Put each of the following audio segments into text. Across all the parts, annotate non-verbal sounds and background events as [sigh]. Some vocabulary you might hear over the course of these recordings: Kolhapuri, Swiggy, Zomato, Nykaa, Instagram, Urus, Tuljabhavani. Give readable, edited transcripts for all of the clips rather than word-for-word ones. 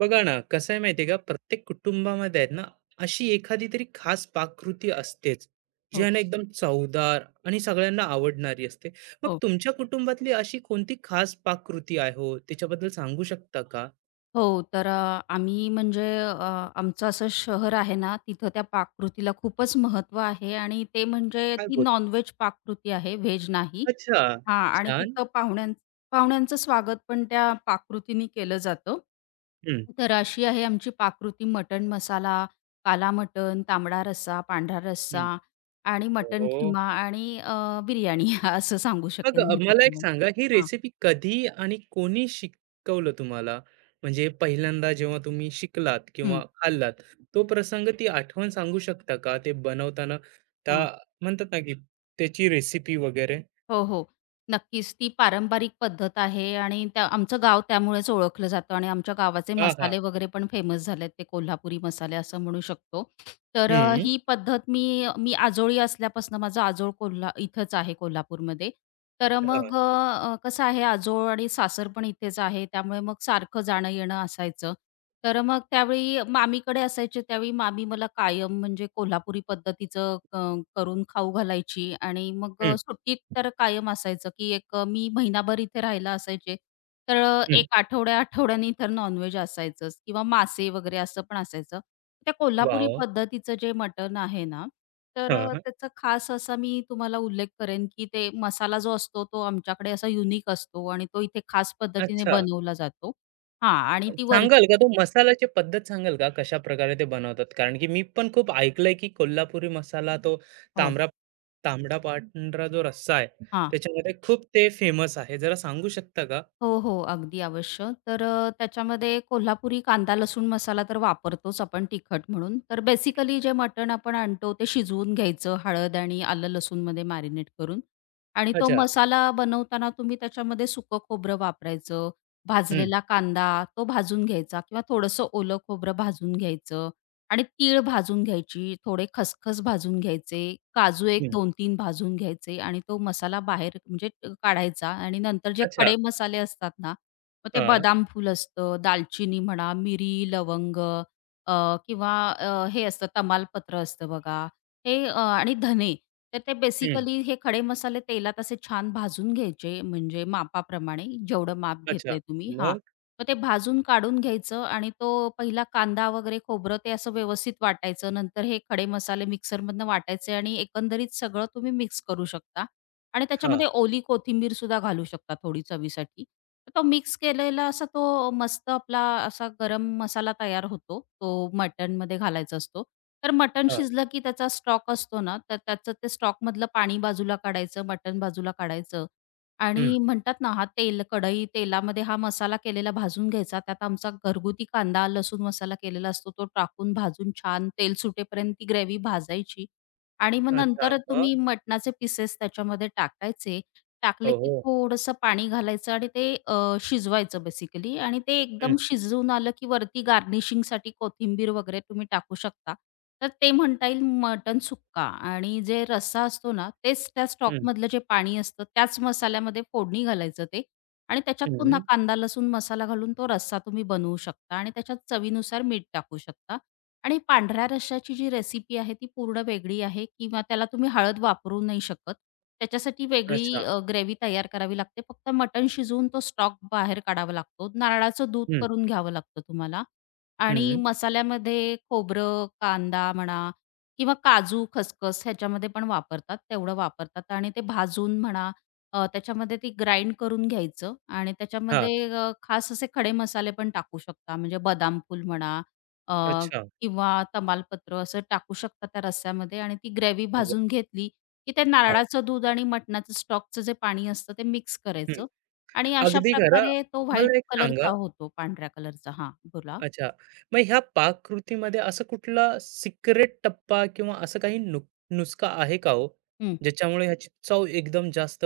बघा ना, कसं आहे माहिती आहे का, प्रत्येक कुटुंबामध्ये आहेत ना, अशी एखादी तरी खास पाककृती असतेच, जी हो, आहे ना एकदम चवदार आणि सगळ्यांना आवडणारी असते. मग हो. तुमच्या कुटुंबातली अशी कोणती खास पाककृती आहे हो? त्याच्याबद्दल सांगू शकता का? हो, तर आम्ही म्हणजे आमचं असं शहर आहे ना, तिथं त्या पाककृतीला खूपच महत्त्व आहे आणि ते म्हणजे काय ती बोल. नॉन पाककृती आहे, व्हेज नाही. अच्छा, हां आणि छान. तिथं पाहुण्यांचं स्वागत पण त्या पाककृतीने केलं जातं. हं, तर अशी आहे आमची पाककृती मटण मसाला, काला मटण, तांबडा रस्सा, पांढरा रस्सा हं. आणि हो. मटण हो. खिमा आणि बिर्याणी [laughs] असं सांगू मग शकेन मी मला एक त्याच्यामुळे. सांगा, ही हां. रेसिपी कधी आणि कोणी शिकवलं तुम्हाला? म्हणजे पहिल्यांदा जेव्हा तुम्ही शिकलात हं. किंवा खाल्लात, तो प्रसंग, ती आठवण सांगू शकता का? ते बनवताना त्या म्हणतात ना, की त्याची रेसिपी वगैरे? हो, हो. नक्कीच. ती पारंपरिक पद्धत आहे आणि त्या आमचं गाव त्यामुळेच ओळखलं जातं आणि आमच्या गावाचे हां, हां. मसाले वगैरे पण फेमस झालेत. ते कोल्हापुरी मसाले असं म्हणू शकतो. तर हं. ही पद्धत मी मी आजोळी असल्यापासून माझं आजोळ इथंच आहे कोल्हापूरमध्ये. तर हां. मग कसं आहे आजोळ आणि सासर पण इथेच आहे. त्यामुळे मग सारखं जाणं-येणं असायचं. तर मग त्यावेळी मामीकडे असायचे त्यावेळी मामी मला कायम म्हणजे कोल्हापुरी पद्धतीचं करून खाऊ घालायची आणि मग हं, सुट्टीत तर कायम असायचं, की एक मी महिनाभर इथे राहायला असायचे. तर हं. एक आठवड्या-आठवड्यानी तर नॉन असायचंच किंवा मासे वगैरे असं पण असायचं. त्या कोल्हापुरी वाह! पद्धतीचं जे मटण आहे ना, तर हां. त्याचा खास असा मी तुम्हाला उल्लेख करेन, की ते मसाला जो असतो तो आमच्याकडे असा युनिक असतो आणि तो इथे खास पद्धतीने अच्छा. बनवला जातो. हां आणि ती वर सांगाल का तो मसाल्याची पद्धत सांगाल का कशा प्रकारे ते बनवतात? कारण की मी पण खूप ऐकलंय की कोल्हापुरी मसाला तो हो. तांबडा तांबडा पांढरा जो रस्सा आहे, हां. त्याच्यामध्ये खूप ते फेमस आहे. जरा सांगू शकता का? हो, हो. अगदी अवश्य. तर त्याच्यामध्ये कोल्हापुरी कांदा लसूण मसाला तर वापरतोच आपण तिखट म्हणून. तर बेसिकली जे मटण आपण आणतो ते शिजवून घ्यायचं हळद आणि आलं लसूणमध्ये मॅरिनेट करून आणि तो अच्छा. मसाला बनवताना तुम्ही त्याच्यामध्ये सुकं खोबरं वापरायचं, हं, भाजलेला कांदा तो भाजून घ्यायचा किंवा थोडंसं ओलं खोबरं भाजून घ्यायचं आणि तीळ भाजून घ्यायची, थोडे खसखस भाजून घ्यायचे, काजू एक हं. 2 तीन भाजून घ्यायचे आणि तो मसाला बाहेर म्हणजे काढायचा आणि नंतर जे अच्छा. खडे मसाले असतात ना, मग ते हां. बदाम फूल असतं, दालचिनी म्हणा, मिरी, लवंग अ, किंवा हे असतं तमालपत्र असतं बघा, हे आणि धने. तर ते हं. बेसिकली हे खडे मसाले तेलात असे छान भाजून घ्यायचे म्हणजे मापाप्रमाणे, जेवढं माप अच्छा. घेतलंय तुम्ही हां. मग? मग ते भाजून काढून घ्यायचं आणि तो पहिला कांदा वगैरे खोबरं ते असं व्यवस्थित वाटायचं. नंतर हे खडे मसाले मिक्सरमधनं वाटायचे आणि एकंदरीत सगळं तुम्ही मिक्स करू शकता आणि हां, त्याच्यामध्ये ओली कोथिंबीर सुद्धा घालू शकता थोडी चवीसाठी. तर तो मिक्स केलेला असा तो मस्त आपला असा गरम मसाला तयार होतो. तो मटणमध्ये घालायचा असतो. तर मटण हां. शिजलं की त्याचा स्टॉक असतो ना, तर त्याचं ते स्टॉकमधलं पाणी बाजूला काढायचं, मटण बाजूला काढायचं. हं. आणि म्हणतात ना, हा तेल कढई तेलामध्ये हा मसाला केलेला भाजून घ्यायचा. त्यात आमचा घरगुती कांदा, लसूण मसाला केलेला असतो, तो टाकून भाजून छान तेल सुटेपर्यंत ती ग्रेव्ही भाजायची आणि मग अच्छा. नंतर मग? तुम्ही मटणाचे पीसेस त्याच्यामध्ये टाकायचे टाकले हो, की हो. थोडंसं पाणी घालायचं आणि ते शिजवायचं बेसिकली आणि ते हं, एकदम शिजवून आलं की वरती गार्निशिंगसाठी कोथिंबीर वगैरे तुम्ही टाकू शकता. तर ते म्हणता येईल मटण सुक्का आणि जे रस्सा असतो ना, तेच त्या हं, स्टॉकमधलं जे पाणी असतं त्याच मसाल्यामध्ये फोडणी घालायचं ते आणि त्याच्यात पुन्हा हं. कांदा, लसूण मसाला घालून तो रस्सा तुम्ही बनवू शकता आणि त्याच्यात चवीनुसार मीठ टाकू शकता. आणि पांढऱ्या रश्श्याची जी रेसिपी आहे ती पूर्ण वेगळी आहे किंवा त्याला तुम्ही हळद वापरू नाही शकत. त्याच्यासाठी वेगळी अच्छा. ग्रेव्ही तयार करावी लागते. फक्त मटण शिजवून तो स्टॉक बाहेर काढावा लागतो. नारळाचं दूध हं, करून घ्यावं लागतं तुम्हाला आणि हं. मसाल्यामध्ये खोबरं, कांदा म्हणा किंवा काजू, खसखस ह्याच्यामध्ये पण वापरतात. तेवढं वापरतात आणि ते भाजून म्हणा त्याच्यामध्ये ती ग्राइंड करून घ्यायचं आणि हां. त्याच्यामध्ये खास असे खडे मसाले पण टाकू शकता. म्हणजे बदाम फूल म्हणा, अच्छा. किंवा तमालपत्र असं टाकू शकता त्या रस्स्यामध्ये आणि ती ग्रेव्ही वाह! भाजून घेतली, की ते हां. नारळाचं दूध आणि मटणाचं स्टॉकचं जे पाणी असतं ते मिक्स हं. करायचं आणि अशा अगदी खरं. प्रकारे तो व्हाईट मला एक सांगा. कलरचा होतो, पांढऱ्या कलरचा. हां, बोला. अच्छा. मग ह्या पाककृतीमध्ये असं कुठला सिक्रेट टप्पा किंवा असं काही नुस्खा आहे का हो? हं, ज्याच्यामुळे ह्याची चव एकदम जास्त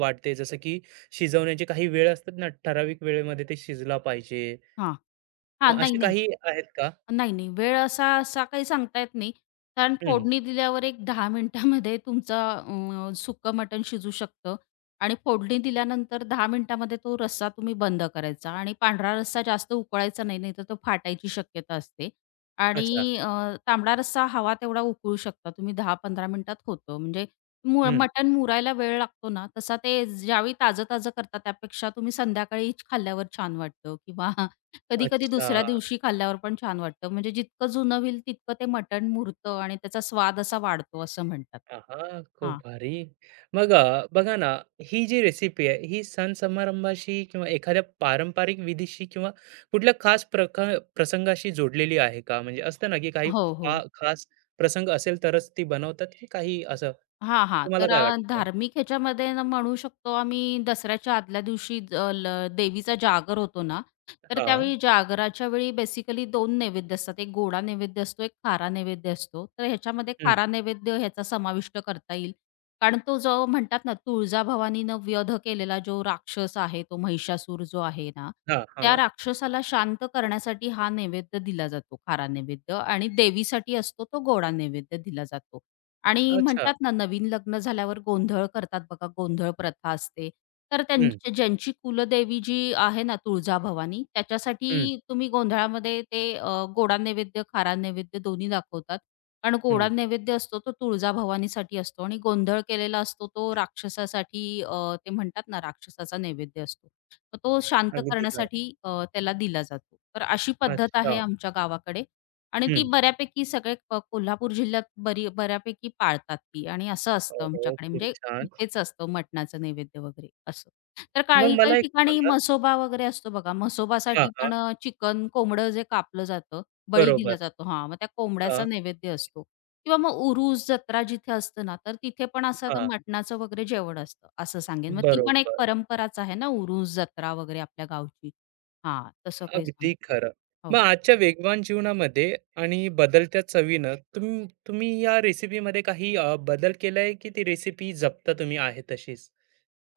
वाढते. जसं की शिजवण्याची काही वेळ असतात ना, ठराविक वेळेमध्ये ते शिजला पाहिजे. हां. हां, मग नाही, असे नाही. काही आहेत का? नाही, नाही. वेळ असा असा काही सांगता येत नाही. कारण हं. फोडणी दिल्यावर एक 10 मिनिटामध्ये तुमचा सुक्क मटण शिजू शकतं आणि फोडणी दिल्यानंतर 10 मिनिटामध्ये तो रस्सा तुम्ही बंद करायचा आणि पांढरा रस्सा जास्त उकळायचा नाही, नाहीतर तो फाटायची शक्यता असते अच्छा. आणि तांबडा रस्सा हवा तेवढा उकळू शकता तुम्ही 10-15 मिनिटात होतं. म्हणजे हं. मटण मुरायला वेळ लागतो ना, तसा ते ज्यावेळी ताजं-ताजं करता त्यापेक्षा तुम्ही संध्याकाळीच खाल्ल्यावर छान वाटतं किंवा कधी-कधी अच्छा. दुसऱ्या दिवशी खाल्ल्यावर पण छान वाटतं. म्हणजे जितकं जुनं होईल तितकं ते मटण मुरतं आणि त्याचा स्वाद असा वाढतो असं म्हणतात. आहा! खूप हां. भारी. मग बघा ना, ही जी रेसिपी आहे, ही सण समारंभाशी किंवा एखाद्या पारंपरिक विधीशी किंवा कुठल्या खास प्रसंगाशी जोडलेली आहे का? म्हणजे असतं ना, की काही हो, हो. खास प्रसंग असेल तरच ती बनवतात, की काही असं? हां, हां. तुम्हाला तर काय वाटतं? धार्मिक ह्याच्यामध्ये न म्हणू शकतो आम्ही दसऱ्याच्या आदल्या दिवशी ज ल देवीचा जागर होतो ना, तर हां, त्यावेळी जागराच्या वेळी बेसिकली 2 नैवेद्य असतात. एक गोडा नैवेद्य असतो, एक खारा नैवेद्य असतो. तर ह्याच्यामध्ये हं, खारा नैवेद्य ह्याचा समाविष्ट करता येईल. कारण तो जो म्हणतात ना, तुळजाभवानीनं वध केलेला जो राक्षस आहे, तो महिषासूर जो आहे ना, हां, त्या हां. राक्षसाला शांत करण्यासाठी हा नैवेद्य दिला जातो, खारा नैवेद्य आणि देवीसाठी असतो तो गोडा नैवेद्य दिला जातो. आणि अच्छा. म्हणतात ना, नवीन लग्न झाल्यावर गोंधळ करतात बघा, गोंधळ प्रथा असते. तर हं, त्यांची ज्यांची कुलदेवी जी आहे ना, तुळजाभवानी, त्याच्यासाठी हं, तुम्ही गोंधळामध्ये ते गोडा नैवेद्य, खारा नैवेद्य दोन्ही दाखवतात. कारण हं. गोडा नैवेद्य असतो तो तुळजाभवानीसाठी असतो आणि गोंधळ केलेला असतो तो राक्षसासाठी ते म्हणतात ना, राक्षसाचा नैवेद्य असतो. मग तो शांत अगदी खरं. करण्यासाठी त्याला दिला जातो. तर अशी पद्धत आहे अच्छा. आमच्या गावाकडे. आणि ती हं. बऱ्यापैकी सगळे कोल्हापूर जिल्ह्यात बऱ्यापैकी पाळतात ती आणि असं असतं ओहो! आमच्याकडे खूप म्हणजे छान. इथेच असतं मटणाचं नैवेद्य वगैरे असं. तर मग काही काही मला एक ठिकाणी सांगा. म्हसोबा वगैरे असतो बघा. हां, म्हसोबासाठी हां. पण चिकन, कोंबडं जे कापलं जातं, बळी बरोबर. दिला जातो हां, मग त्या कोंबड्याचा हां, नैवेद्य असतो किंवा मग उरूस जत्रा जिथे असते ना, तर तिथे पण असं आता हां. मटणाचं वगैरे जेवण असतं असं सांगेन. मग ती पण एक बरोबर. परंपराच आहे ना, उरूस जत्रा वगैरे आपल्या गावची. हां, तसं काही अगदी सांगता खरं. मग हो. आजच्या वेगवान जीवनामध्ये आणि बदलत्या चवीनं तुम्ही या रेसिपीमध्ये काही बदल केलाय, की ती रेसिपी जपता तुम्ही आहे तशीच?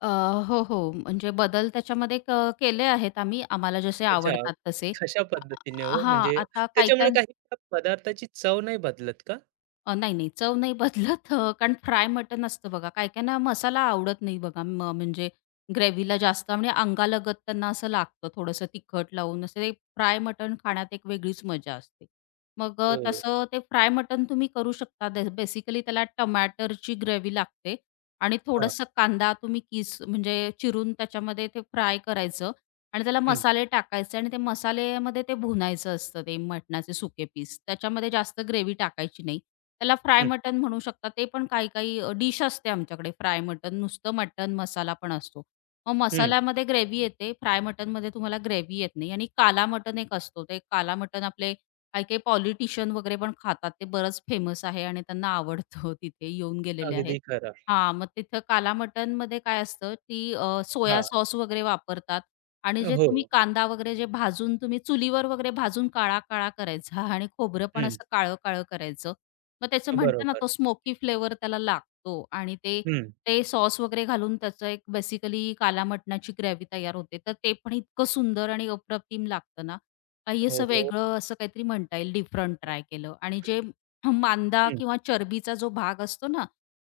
अ, हो, हो. म्हणजे बदल त्याच्यामध्ये केले आहेत आम्ही, आम्हाला जसे अच्छा. आवडतात तसे. कशा पद्धतीने हो? हां, म्हणजे आता त्याच्यामुळे काही-काही काही त्या पदार्थाची चव नाही बदलत का? नाही, नाही. चव नाही बदलत कारण फ्राय मटण असतं बघा. काही-काहींना मसाला आवडत नाही बघा. म्हणजे ग्रेव्हीला जास्त म्हणजे अंगालगत त्यांना असं लागतं थोडंसं तिखट लावून. असं ते फ्राय मटण खाण्यात एक वेगळीच मजा असते. मग हो. तसं ते फ्राय मटण तुम्ही करू शकता. बेसिकली त्याला टमाटरची ग्रेव्ही लागते आणि हां. थोडंसं कांदा तुम्ही किस म्हणजे चिरून त्याच्यामध्ये ते फ्राय करायचं आणि त्याला हं, मसाले टाकायचे आणि ते मसाल्यामध्ये ते भुनायचं असतं ते मटणाचे सुके पीस. त्याच्यामध्ये जास्त ग्रेव्ही टाकायची नाही. त्याला फ्राय हं, मटण म्हणू शकता. ते पण काही-काही डिश असते आमच्याकडे फ्राय मटण, नुसतं मटण मसाला पण असतो. मग हं. मसाल्यामध्ये ग्रेव्ही येते, फ्राय मटणमध्ये तुम्हाला ग्रेव्ही येत नाही आणि काला मटण एक असतो. ते काला मटण आपले काही-काही पॉलिटिशियन वगैरे पण खातात. ते बरंच फेमस आहे आणि त्यांना आवडतं [laughs] तिथे येऊन गेलेले आहेत. अगदी खरं. हां, मग तिथं काला मटणमध्ये काय असतं, की सोया हां. सॉस वगैरे वापरतात आणि जे हो. तुम्ही कांदा वगैरे जे भाजून तुम्ही चुलीवर वगैरे भाजून काळा-काळा करायचा आणि खोबरं पण हं. असं काळं-काळं करायचं. मग त्याचं म्हणतात ना, बरोबर. तो स्मोकी फ्लेवर त्याला लागतो आणि ते हं. ते सॉस वगैरे घालून त्याचं एक बेसिकली काला मटणाची ग्रेव्ही तयार होते. तर ते पण इतकं सुंदर आणि अप्रतिम लागतं ना, काही हो, असं हो. वेगळं असं काहीतरी म्हणता येईल डिफरंट ट्राय केलं आणि जे मांदा हं. किंवा चरबीचा जो भाग असतो ना,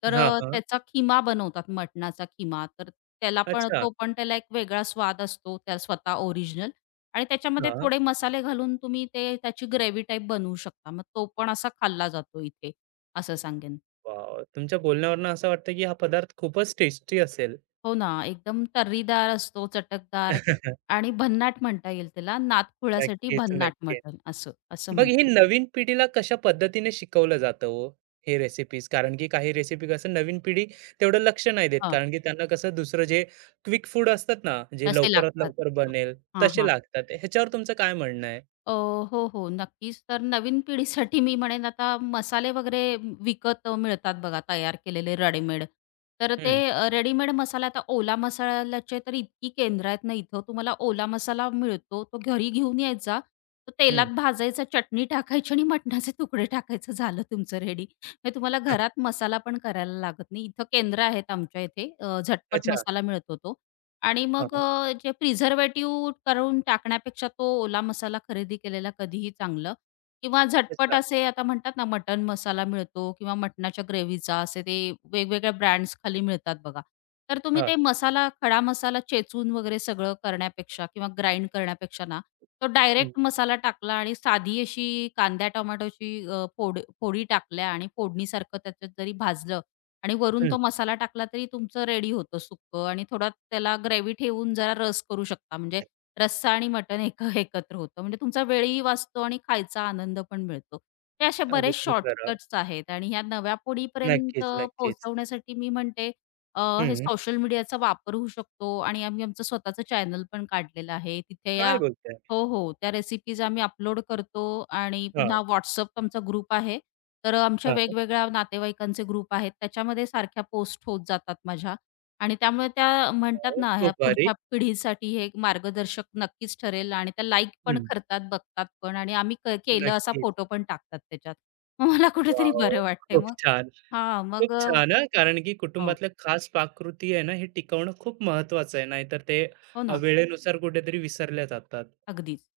तर हां, हां. त्याचा खिमा बनवतात मटणाचा खिमा. तर त्याला पण अच्छा. तो पण त्याला एक वेगळा स्वाद असतो, त्या स्वतः ओरिजिनल. आणि त्याच्यामध्ये हां. थोडे मसाले घालून तुम्ही ते त्याची ग्रेव्ही टाईप बनवू शकता. मग तो पण असा खाल्ला जातो इथे, असं सांगेन. वॉव! तुमच्या बोलण्यावरून असं वाटतं, की हा पदार्थ खूपच टेस्टी असेल. हो ना, एकदम तर्रीदार असतो, चटकदार [laughs] आणि भन्नाट म्हणता येईल त्याला. नादखुळ्यासाठी नक्कीच, भन्नाट नक्कीच. मटण असं मग हे म्हणतात. नवीन पिढीला कशा पद्धतीने शिकवलं जातं हो, हे रेसिपीज? कारण की काही रेसिपी कसं नवीन पिढी तेवढं लक्ष नाही देत. हां, कारण की त्यांना कसं दुसरं जे क्विक फूड असतात ना, जे तसे लवकरात लागतात. लवकर बनेल, हां, तसे हां. लागतात. ह्याच्यावर तुमचं काय म्हणणं आहे? अ, हो, हो. नक्कीच. तर नवीन पिढीसाठी मी म्हणेन आता मसाले वगैरे विकत मिळतात बघा तयार केलेले रेडीमेड. तर हं, ते हं. रेडीमेड मसाला आता ओला मसाल्याचे तर इतकी केंद्र आहेत ना इथं. तुम्हाला ओला मसाला मिळतो. तो घरी घेऊन यायचा. तो हं. तेलात भाजायचा, चटणी टाकायची आणि मटणाचे तुकडे टाकायचं झालं तुमचं रेडी. म्हणजे तुम्हाला घरात मसाला पण करायला लागत नाही. इथं केंद्र आहेत आमच्या इथे. झटपट अच्छा. मसाला मिळतो तो. आणि हां, मग जे प्रिझर्व्हेटिव्ह करून टाकण्यापेक्षा तो ओला मसाला खरेदी केलेला कधीही चांगलं किंवा झटपट अच्छा. असे आता म्हणतात ना मटन मसाला मिळतो किंवा मटणाच्या ग्रेव्हीचा असे ते वेगवेगळ्या ब्रँड्स खाली मिळतात बघा. तर तुम्ही हां. ते मसाला खडा मसाला चेचून वगैरे सगळं करण्यापेक्षा किंवा ग्राइंड करण्यापेक्षा ना, तो हं, डायरेक्ट मसाला टाकला आणि साधी अशी कांद्या टोमॅटोची फोडी टाकल्या आणि फोडणीसारखं त्याच्यात जरी भाजलं आणि वरून हं. तो मसाला टाकला तरी तुमचं रेडी होतं सुक्कं आणि थोडा त्याला ग्रेव्ही ठेवून जरा रस करू शकता. म्हणजे रस्सा आणि मटण एकत्र होतं. म्हणजे तुमचा वेळही वाचतो आणि खायचा आनंद पण मिळतो. हे असे बरेच अगदी खरं. शॉर्टकट्स आहेत आणि ह्या नव्या पिढीपर्यंत नक्कीच, नक्कीच. पोहोचवण्यासाठी मी म्हणते अ, हे हं. सोशल मीडियाचा वापर होऊ शकतो आणि आम्ही आमचं स्वतःचं चॅनल पण काढलेलं आहे. तिथे काय या बोलताय? हो, हो. त्या रेसिपीज आम्ही अपलोड करतो आणि हां, पुन्हा WhatsApp आमचा ग्रुप आहे. तर आमच्या हां. वेगवेगळ्या नातेवाईकांचे ग्रुप आहेत. त्याच्यामध्ये सारख्या पोस्ट होत जातात माझ्या आणि त्यामुळे त्या म्हणतात वॉव! ना, ह्या खूप भारी. पुढच्या पिढीसाठी हे एक मार्गदर्शक नक्कीच ठरेल आणि त्या लाईक पण हं. करतात, बघतात पण आणि आम्ही केलं असा नक्कीच. फोटो पण टाकतात त्याच्यात. मग मला कुठेतरी वॉव! बरं वाटतंय खूप मग छान. हां, खूप मग छान हां. कारण की हो, कुटुंबातल्या खास पाककृती आहे ना, हे टिकवणं खूप महत्त्वाचं आहे. नाहीतर ते हो ना. वेळेनुसार कुठेतरी विसरल्या जातात. अगदीच.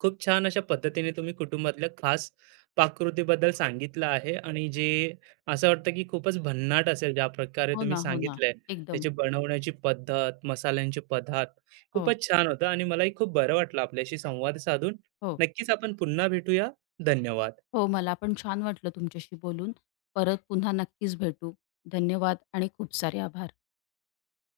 खूप छान अशा पद्धतीने तुम्ही कुटुंबातल्या खास पाककृतीबद्दल सांगितलं आहे आणि जे असं वाटतं की खूपच भन्नाट असेल ज्या प्रकारे हो तुम्ही ना, हो ना. सांगितलंय. एकदम. त्याची बनवण्याची पद्धत, मसाल्यांचे पदार्थ हो, खूपच छान होतं आणि मलाही खूप बरं वाटलं आपल्याशी संवाद साधून. हो. नक्कीच आपण पुन्हा भेटूया. धन्यवाद. हो, मला पण छान वाटलं तुमच्याशी बोलून. परत पुन्हा नक्कीच भेटू. धन्यवाद आणि खूप सारे आभार.